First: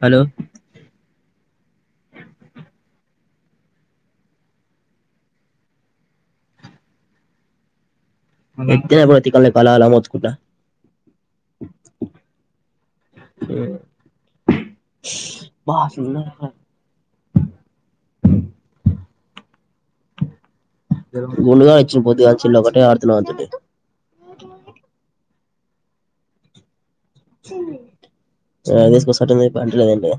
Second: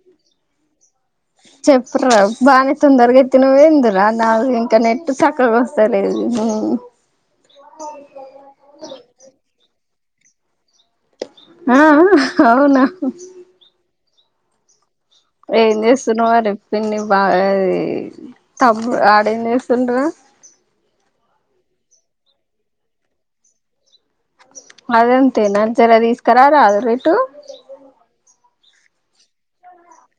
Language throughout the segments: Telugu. హలో తినవేందిరా నాకు ఇంకా నెట్ సక్కగా వస్తలేదు హు. నెత్తి బొత్తి కళ్లు అలా అలా మోతుకుంట ఆ ఆ అవునా ఏం చేస్తున్నవ్ అని పిన్ని బా యి తమ్ము ఆట్ ఏం చేస్ తుండ్రా గుండు గాడ్ వచ్చిండు పోద్దుగాల్ చెల్ల ఒకటే ఆడుతుంది ఆన్ తోటి [unintelligible] తేన జర తీసుక రారాదూరి ఇటు చాయ్ తీస్కాస్టేటు పంట లేదు ఏందే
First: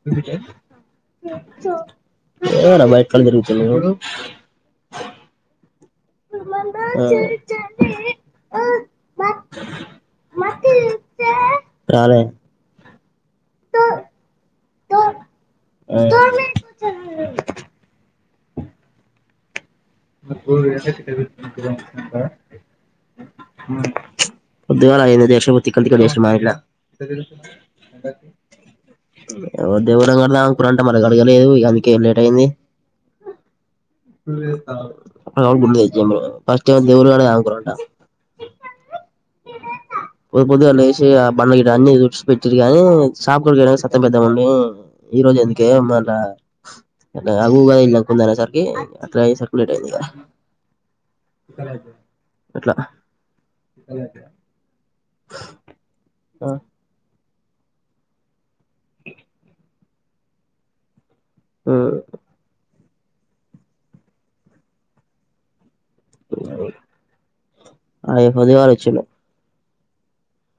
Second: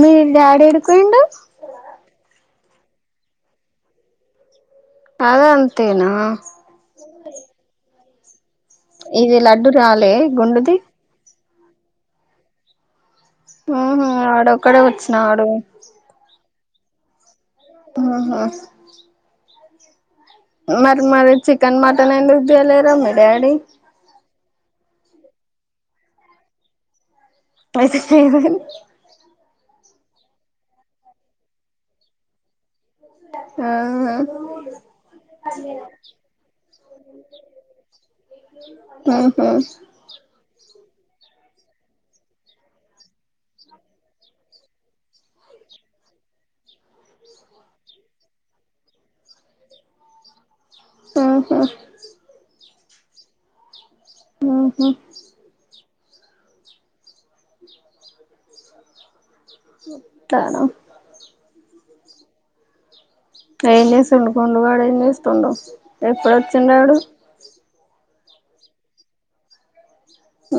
మీ డాడీ ఏడికి వేయిండు ఏవడ బైట్ కాల్ తిరుగుతున్నావు అదన్ రమంద చ ఇది లడ్డు రాలే గుండది చాల ఉ వాడ ఒక్కడే వచ్చినా వాడు తనన ఆహ మరి మరి చికెన్ మటన్ ఎందుకు తెలేరా మీ డాడీ పోద్దుగాల అయ్యింది దేషో తిక్కలు తిక్కలు చేసిర్రు మా ఇంట్ల పైసద దేవురం కడదాం కూర అంట మన అడగలేదు ఇందుకేం లేట్ అయింది ఆ ఆహా [unintelligible] పొద్దుగాల లేసి బండ గిట్ట అన్ని తుడిసి పెట్టిడు గాని షాపు గునుకే సత్తెమ్మ పెద్దమ్మ ఉండి ఈ రోజు ఎందుకే అమ్మ అంత ఆ ఊకే [unintelligible] సరికి అట్లా లేట్ అయ్యింది కదా ఆహా అట్లా ఆహా ఆ వతాను ఆ ఏం చూస్తుండు గుండు గాడు ఏం చేస్తుండు ఎప్పుడొచ్చిండాడు ఆ పొద్దుగాల వచ్చిండు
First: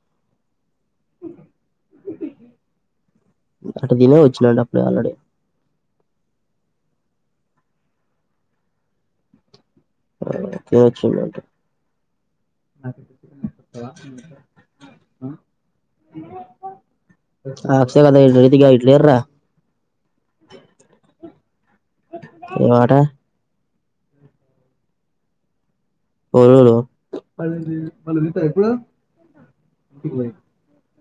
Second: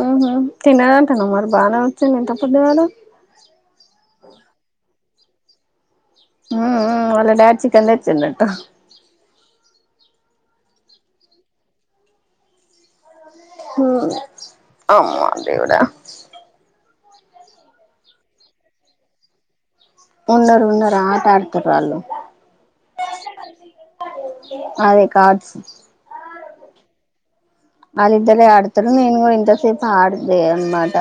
ఆహా తిన్నదంటనా మరీ బానే వచ్చిండు ఇంత పొద్దుగాల ఆడ తినే వచ్చినాడు అప్పుడే ఆల్రెడీ ఆ ఆ వాల డాడీ చికెన్ తెచిండంట ఆ తినొచ్చిండంట ఆ అమ్మా దేవుడా ఆ హర్ష గాని [unintelligible] లేద్రా ఉన్నరు ఉన్నరు ఆట ఆడు ఏట అదే కాట్స్ అరురు వాళ్ళిద్దరే ఆడతరు, నేను కూడా ఇంతసేపు ఆడిందే అన్నమాట.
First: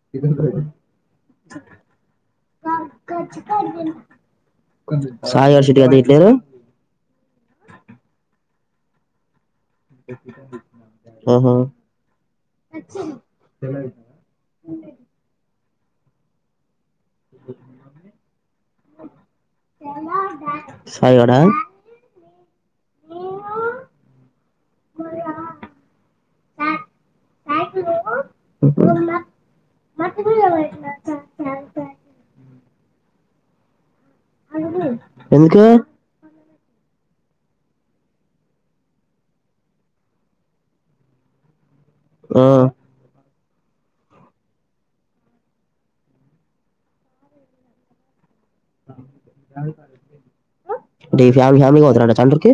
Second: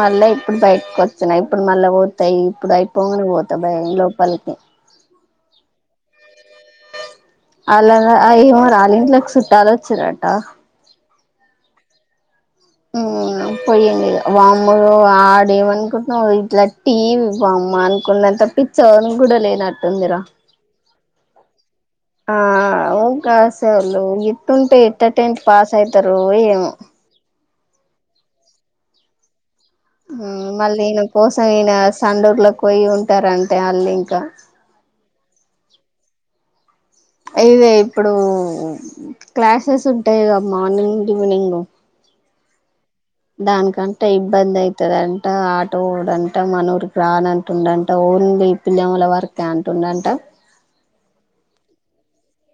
మళ్ళా ఇప్పుడు బయటకి ఒస్తున్న, ఇప్పుడు మళ్ళా పోత, ఇప్పుడు అయిపోగంనే పోతా బయ్ లోపలికి. సాయి, వర్షిత్ గాడు ఇట్లేరు? అలాకాద్ అయోమరి అల్లింట్లక్ షిప్ టా లొచ్చిర్రు అంటవా? ఉమ్ హు ఉమ్ పోయిండిగా, వామ్మో వాడేమన్ కొట్టినవ్ కదా ఇట్ టీ వీ వామ్మా అనుకునంత ప్పిచ్చి ఎవనికి కూడా లేనట్టుందిరా? సాయి గాడా ఆ కాస వాళు ఎట్ంటే ఇట్ట టెన్త్ పాస్ అవుతారు ఏమో మళ్ళీ ఈయన కోసం ఈయన సండూర్లో పోయి ఉంట ఇంటార అంటే వాళ్ళ ఇంకా అ ఎందుక ఇదే ఇప్పుడు క్లాసెస్ ఉంటయిగా మార్నింగ్, ఈవినింగ్. ఆ దానికంట ఇబ్బంది అయితదంట, ఆటో ఓడంట, మన ఊరికి రానంటుండంట ఓన్గ మీ ఫ్యామిలి ఫ్యామిలీ పోత్ డచ్చాన్డూర్ కి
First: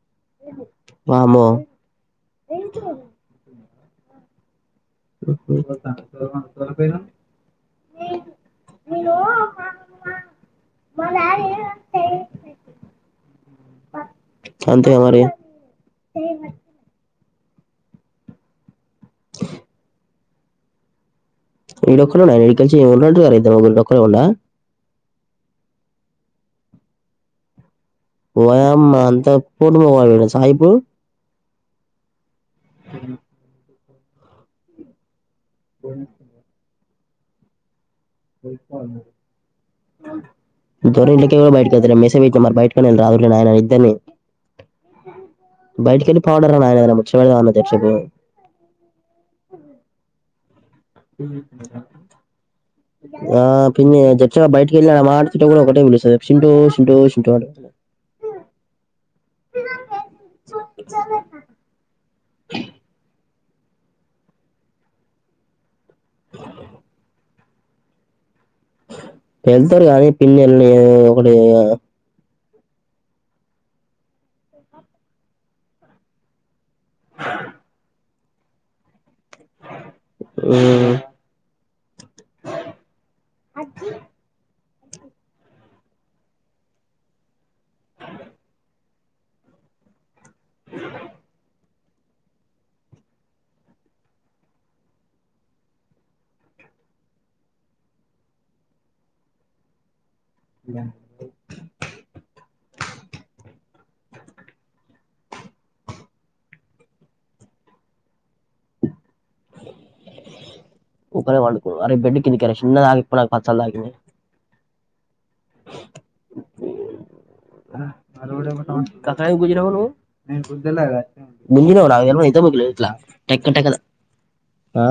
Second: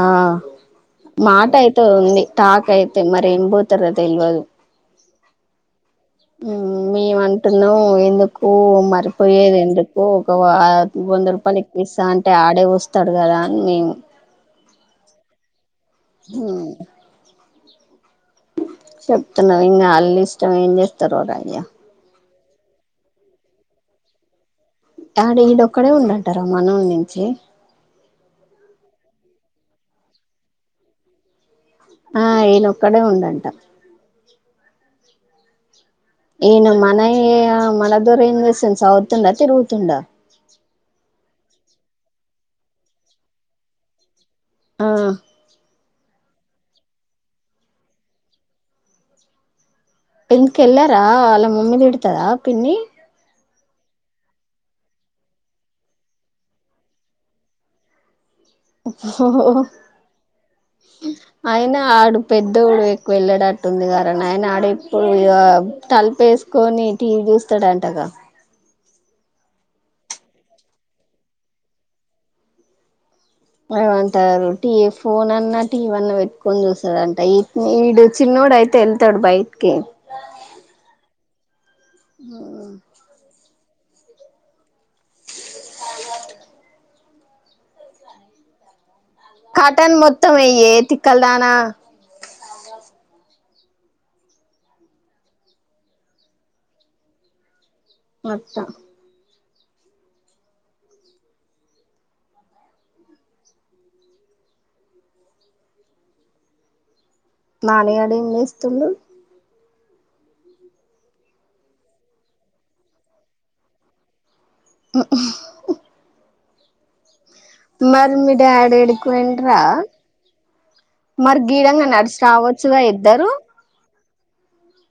ఆ వామ్మో మాట ఎటో ఉంది టాక్ అయితే, మరేం పోత్ త్తర తెల్వదు. [unintelligible] ఉమ్ మేము అంటున్నాం ఎందుకు మరిపోయేది ఎందుకు. ఒక వా వంద రూపాయలు ఎక్విస్తా అంటే ఆడే వస్తడు కదా అని మేము. అంతేగా మరి హ్మ్ చెప్తున్నగ ఇంగ ఆళ్ళ ఇష్టం, ఏం చేస్తరో రాని ఈడొక్ చెప్తూనే ఉన్నాకద ఇక్కంచి [unintelligible] ఆడ ఈడ ఒక్కడే ఉండంటర, మన వూర్ నుంచి వయమ్మా అంత పోటు మొనగాలు తెల్సా ఇపుడు? ఆ, ఈనె ఒక్కడే ఉండంట. ఈన మన ఏమో మనద్ ద్దరు ఏం చేస్తుండు? చదువుతుండా? తిరుగుతుండా? టెమో బయటికి ఎల్తలేడు. మెస్సేజ్ పెట్టిన మరి బయటికన్న రా [unintelligible] ఇద్దరిని. ఆ బయిటీకని పౌడర్ అయన ముచ్చవాళ తెచిపో కెళ్లార అలా మమ్మీది ఇడుతదా పిన్ని పే జప్ బయటకి వెళ మాట కూడా ఒకటే వి ష ఓ అయినా ఆడు పెద్దోడు ఎక్కువ వెళ్ళాడు ఉంటుంది కద ఆయన ఆడ ఇప్పుడు ఇ తలిపేసుకొని టీవీ చూసి ఎత్తడాంటగా వెళ్తారు కానీ పిన్ని వెళ్ళి ఒకటి ఏమంటర్రు టీ వి ఫోన్ అన్నా, టీ వీ అన్నా పెట్టుకొని చూస్తడంటా. ఈ ఈడు చిన్నోడు అయితే ఎళ్ తడు బయిటికి ఉమ్, ఉమ్ అజ్జి కాటన్ మొత్ త్తమేయ్యే తిక్కల్దానా. అట్టా ఇ నానిగాడ ఏం చేస్తుండు ఒకకర వాళ్కు అరే బెడ్ కిందికార చిన్నదా ఆపోనా పసాలదా ఆ [inaudible] మరి మీ డాడీ ఏడికి జరాలా పోయిండ్రా మరి గీడంగా నడిచి రావచ్చుగా ఇద్దరు ట ట ఆ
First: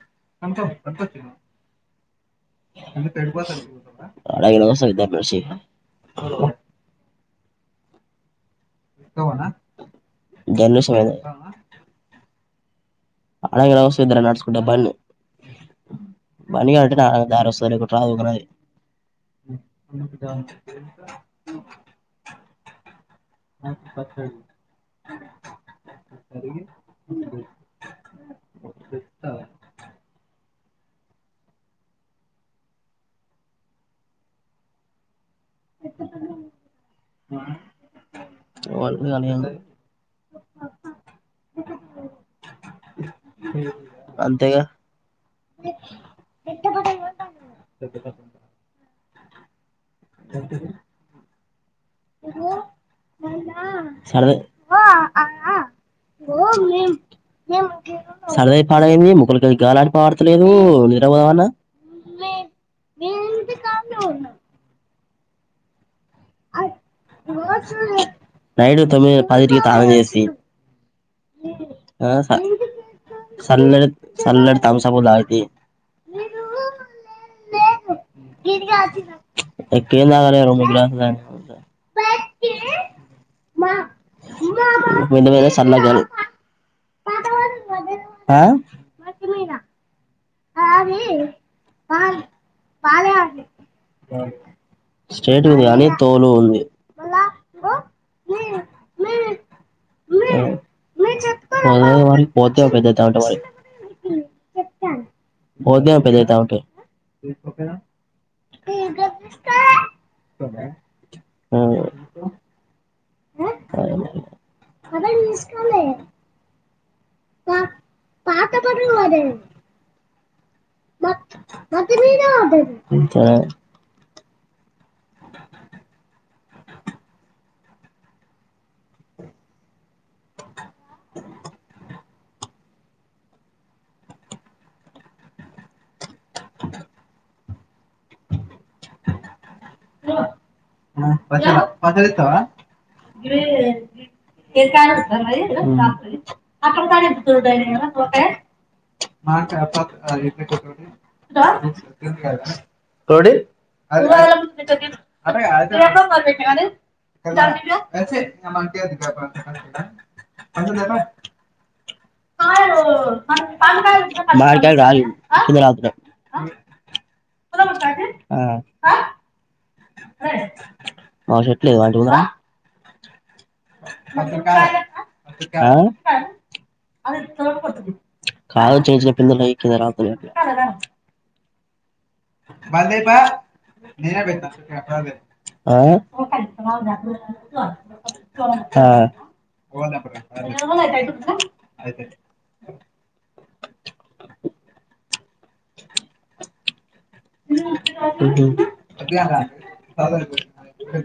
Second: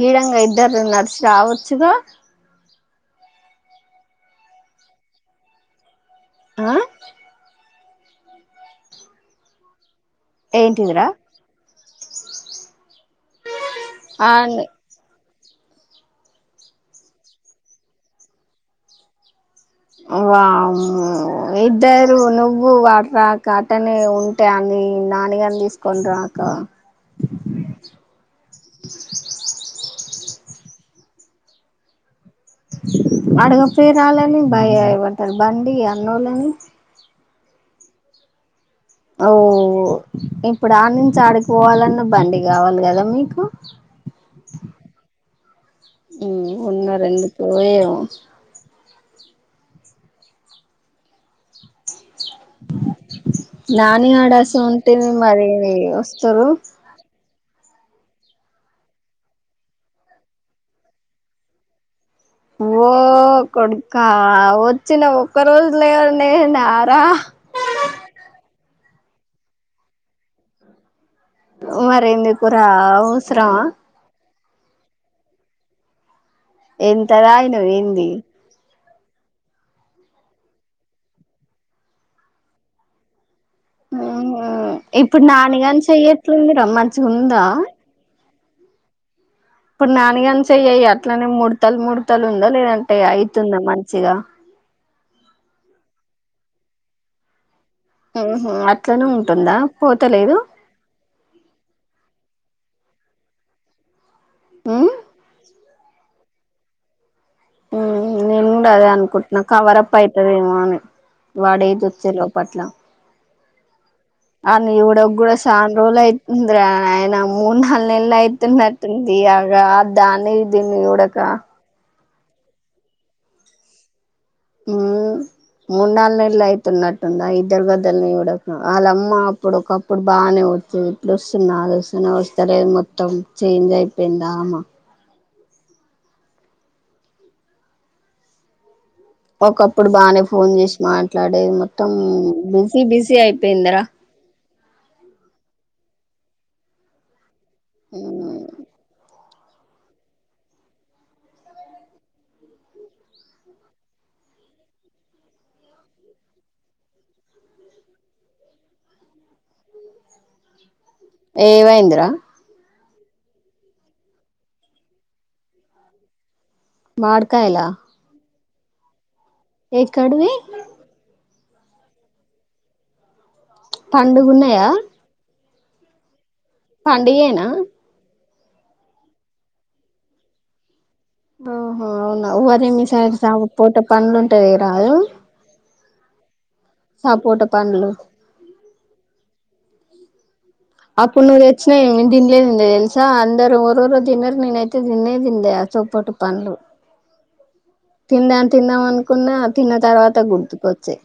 గీడంగా ఇద్దరు నర్సు రావచ్చుగా అగ వ విద్యాప ఆ సవనా ధన్ ఏంటిదిరా సమద అడగరస ఇ ఆ నడుచకుంట బన్న పని కటి దధారాస్తు కుట్రాకుది వా ఇద్దరు నువ్వు వా రాక అటనే ఉంటే అన్ని నానిగని తీసుకోని రాక స్తవా అడగపోయి రాలని భయ అవ తడ బండి అన్నోళ్ళని ఆ ఓ ఇప్పుడు ఆడి నుంచి ఆడికిపోవాలన్నా బండి కావాలి కదా మీకు అంతేగా ఉన్నారెందుకో ఏమో చెతుకు [unintelligible] నాని సరదా ఆడాసం ఉంటే మరిఏమి వస్తారు సరదవి పాడైంది ముక్కలకిగాలి ఆడతలేదు నిద్ర పోదామన్నా ఓ కొడుకా వచ్చినవ్ ఒక్కరోజు లేరనే లేచినావరా నైట్ తొమ్మిది, పది ఇంటికి తాళం వేసి మరెందుకురా అవసరమా సన్నటి తాగు సాంబాల్డి ఎంత తాగినవ్ ఏంది ఎక్కువేం తాగలే ఎంట మీ సలాకారు ఎట్లుంది ర మంచిగ ఉందా ఆ ఇప్పుడు ఇంకాన చెయ్యి ఎయ్ అట్లనే ముడతలు ముడతలు ఉందా లేదంటే అయితుందా మంచిగా స్ట్రేట్ ది కానీ తోలు ఉంది. ఓహో అట్లనే ఉంటుందా పోతలేదు. మంగళవారం వరకు పోతే పెద్ద తాటువాయే ఉమ్ చెప్తాం పోతే పెదగతాఉంటాయ్ ఉమ్ నేను కూడా అదే అనుకుంటున్నా కవరప్ అయితదేమో అని వాడి ఏజ్ వచ్చే లోపట్ల ఉ అన్ని చూడక్గూడ చాన్ రోజు లైతుంది రా ఆయన మూడు నాలుగు నెలలు అయితున్నటుంది అగా దాన్నీ దీన్ని చూడకా ఇంట్లోనే ఉమ్ మూడు నాలు నెలలు అయితున్నట్టుందా ఇద్దరు గదులని ఇవ్వడ వాళ్ళమ్మ అప్పుడు ఒకప్పు ఇప్పుడు బాగానే వచ్చు ఇప్పుడు వస్తున్న అది వస్తు వ సరే మొత్తం చేంజ్ అయిపోయిందా ఆమా ఒకప్పుడు బానే ఫోన్ చేసి మాట్లాడేది మొత్తం బిజీ బిజీ అయిపోయిందరా ఉమ్ చదై అకే మాట అప్ప ఇ అదే ఏవైంది రా మడికాయలు కాదు [unintelligible] మాడికాయల ఆ ఎక్కడివి మా షర్ట్లే వాటికి గూడ పండుగున్నయా ఆ అది తాడిపత్రి కాదు చిన్ చిన్ పిందలయి కింద రాలుతున్నాయ్ అట్ల బఓ బందీపా పండ్లు నేనే బ ఉంటది రాదు సపోట పండ్లు ఓద అప్పుపు నువేచ్చిన దిలే దింద ఎల్సా అందరు వరవ దిన నన అయితే దినే దింద లే చపోటు పంలు తిందాం తిందాం అనుకున్నా తిన్న తర్వాత గుర్తుకొచ్చే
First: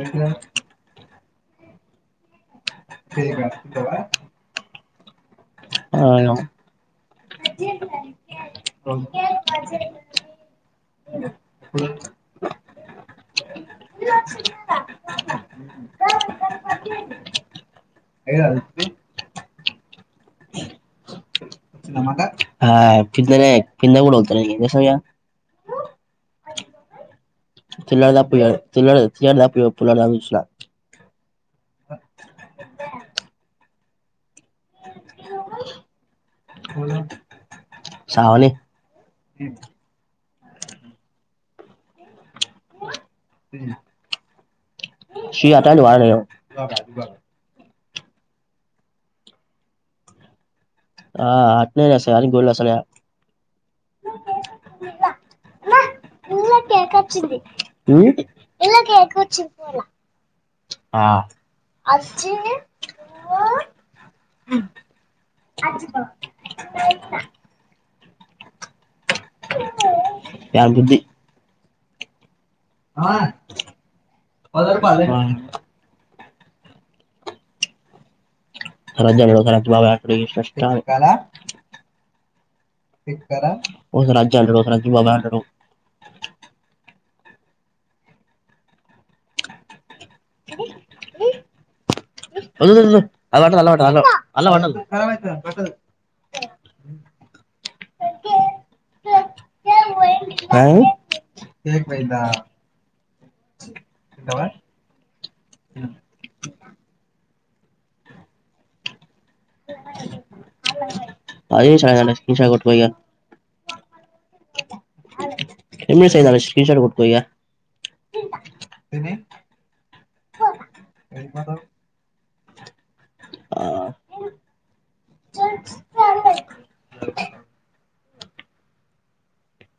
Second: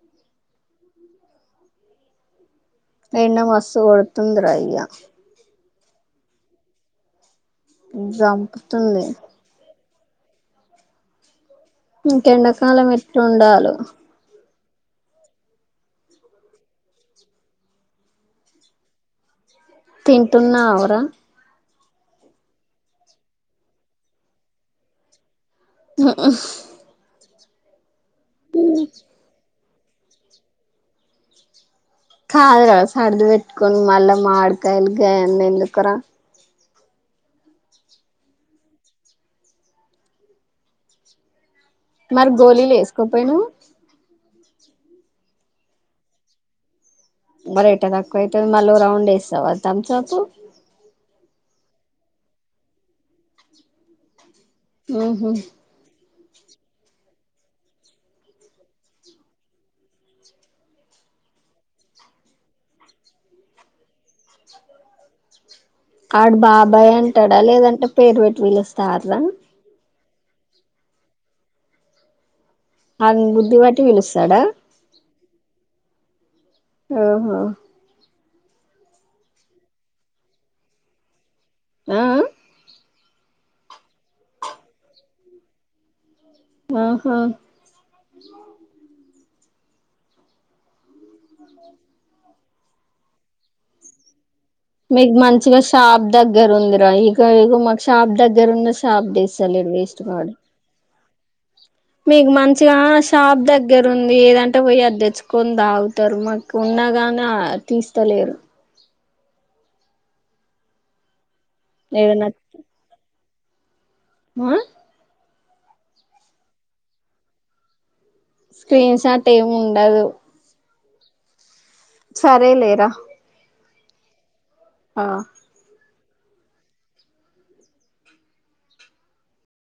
ఎట్ల తింటావ్ ఎండ మస్సు కొడుతుంది రా అయ్యా ఆ చంపుతుంది అ ఇంక ఎండకాలం ఎట్లు ఉండాలో ఏ తింటున్నా వురా పనే ప కూడాతు ఎస చిల్లడ దా పోయ చిల్ల చిల్లడ దా పోయ పొలాల్లో చూసిన కాదు సర్దు పెట్టుకొని మళ్ళా మాడ్ [inaudible] ఎందుకురా సావని మరి గోళీలు వేసుకోపోయినవు చి అట్లాంటివి వాడను నేను బర ఎట్ట తక్కువైతది మళ్ళ ఓ రౌండ్ వేస్తావా తమ్సప్ ఆ అట్నేనా స అని గుల్ అసలే ఆహ ఇందులో కేక్ వచ్చింది ఆ ఆడ బాబాయ్ అంటాడా లేదంటే పేరు పెట్టి విలుస్తారు ఎ గుద్ది అ బుద్ధి పట్టి పిలుస్తాడా అ హ్మ్ హు సర జర [inaudible] చేసినట్లు ఆ ఇక్కడ ఒక రాజా ఉంటాడు [inaudible] ఆహా [inaudible] అ వదులు వదులు ఆల్అవుట్ ఆల్అవుట్ ఆల్అవుట్ మీకు మంచిగా షాప్ దగ్గర ఉందిరా ఇక ఇగో మాకు షాప్ దగ్గర ఉన్న షాప్ తీస్తాలేడు వేస్ట్ గాడు మీకు మంచిగా ష్ షాప్ దగ్గర ఉంది ఏదంటే పోయి అది తెచ్చుకో కొని తాగుతారు మాకు ఉన్నాగానే తీస్తలేరు హలో అది షానానె ఈ సారి కొట్టుపో ఇగ మా [inaudible] స్క్రీన్షాట్ కొట్టుకో ఇగ స్క్రీన్ షాట్ ఏము ఉండదు ఏడికి పోతావ్ సరేలే రా ఆ చార్ చాల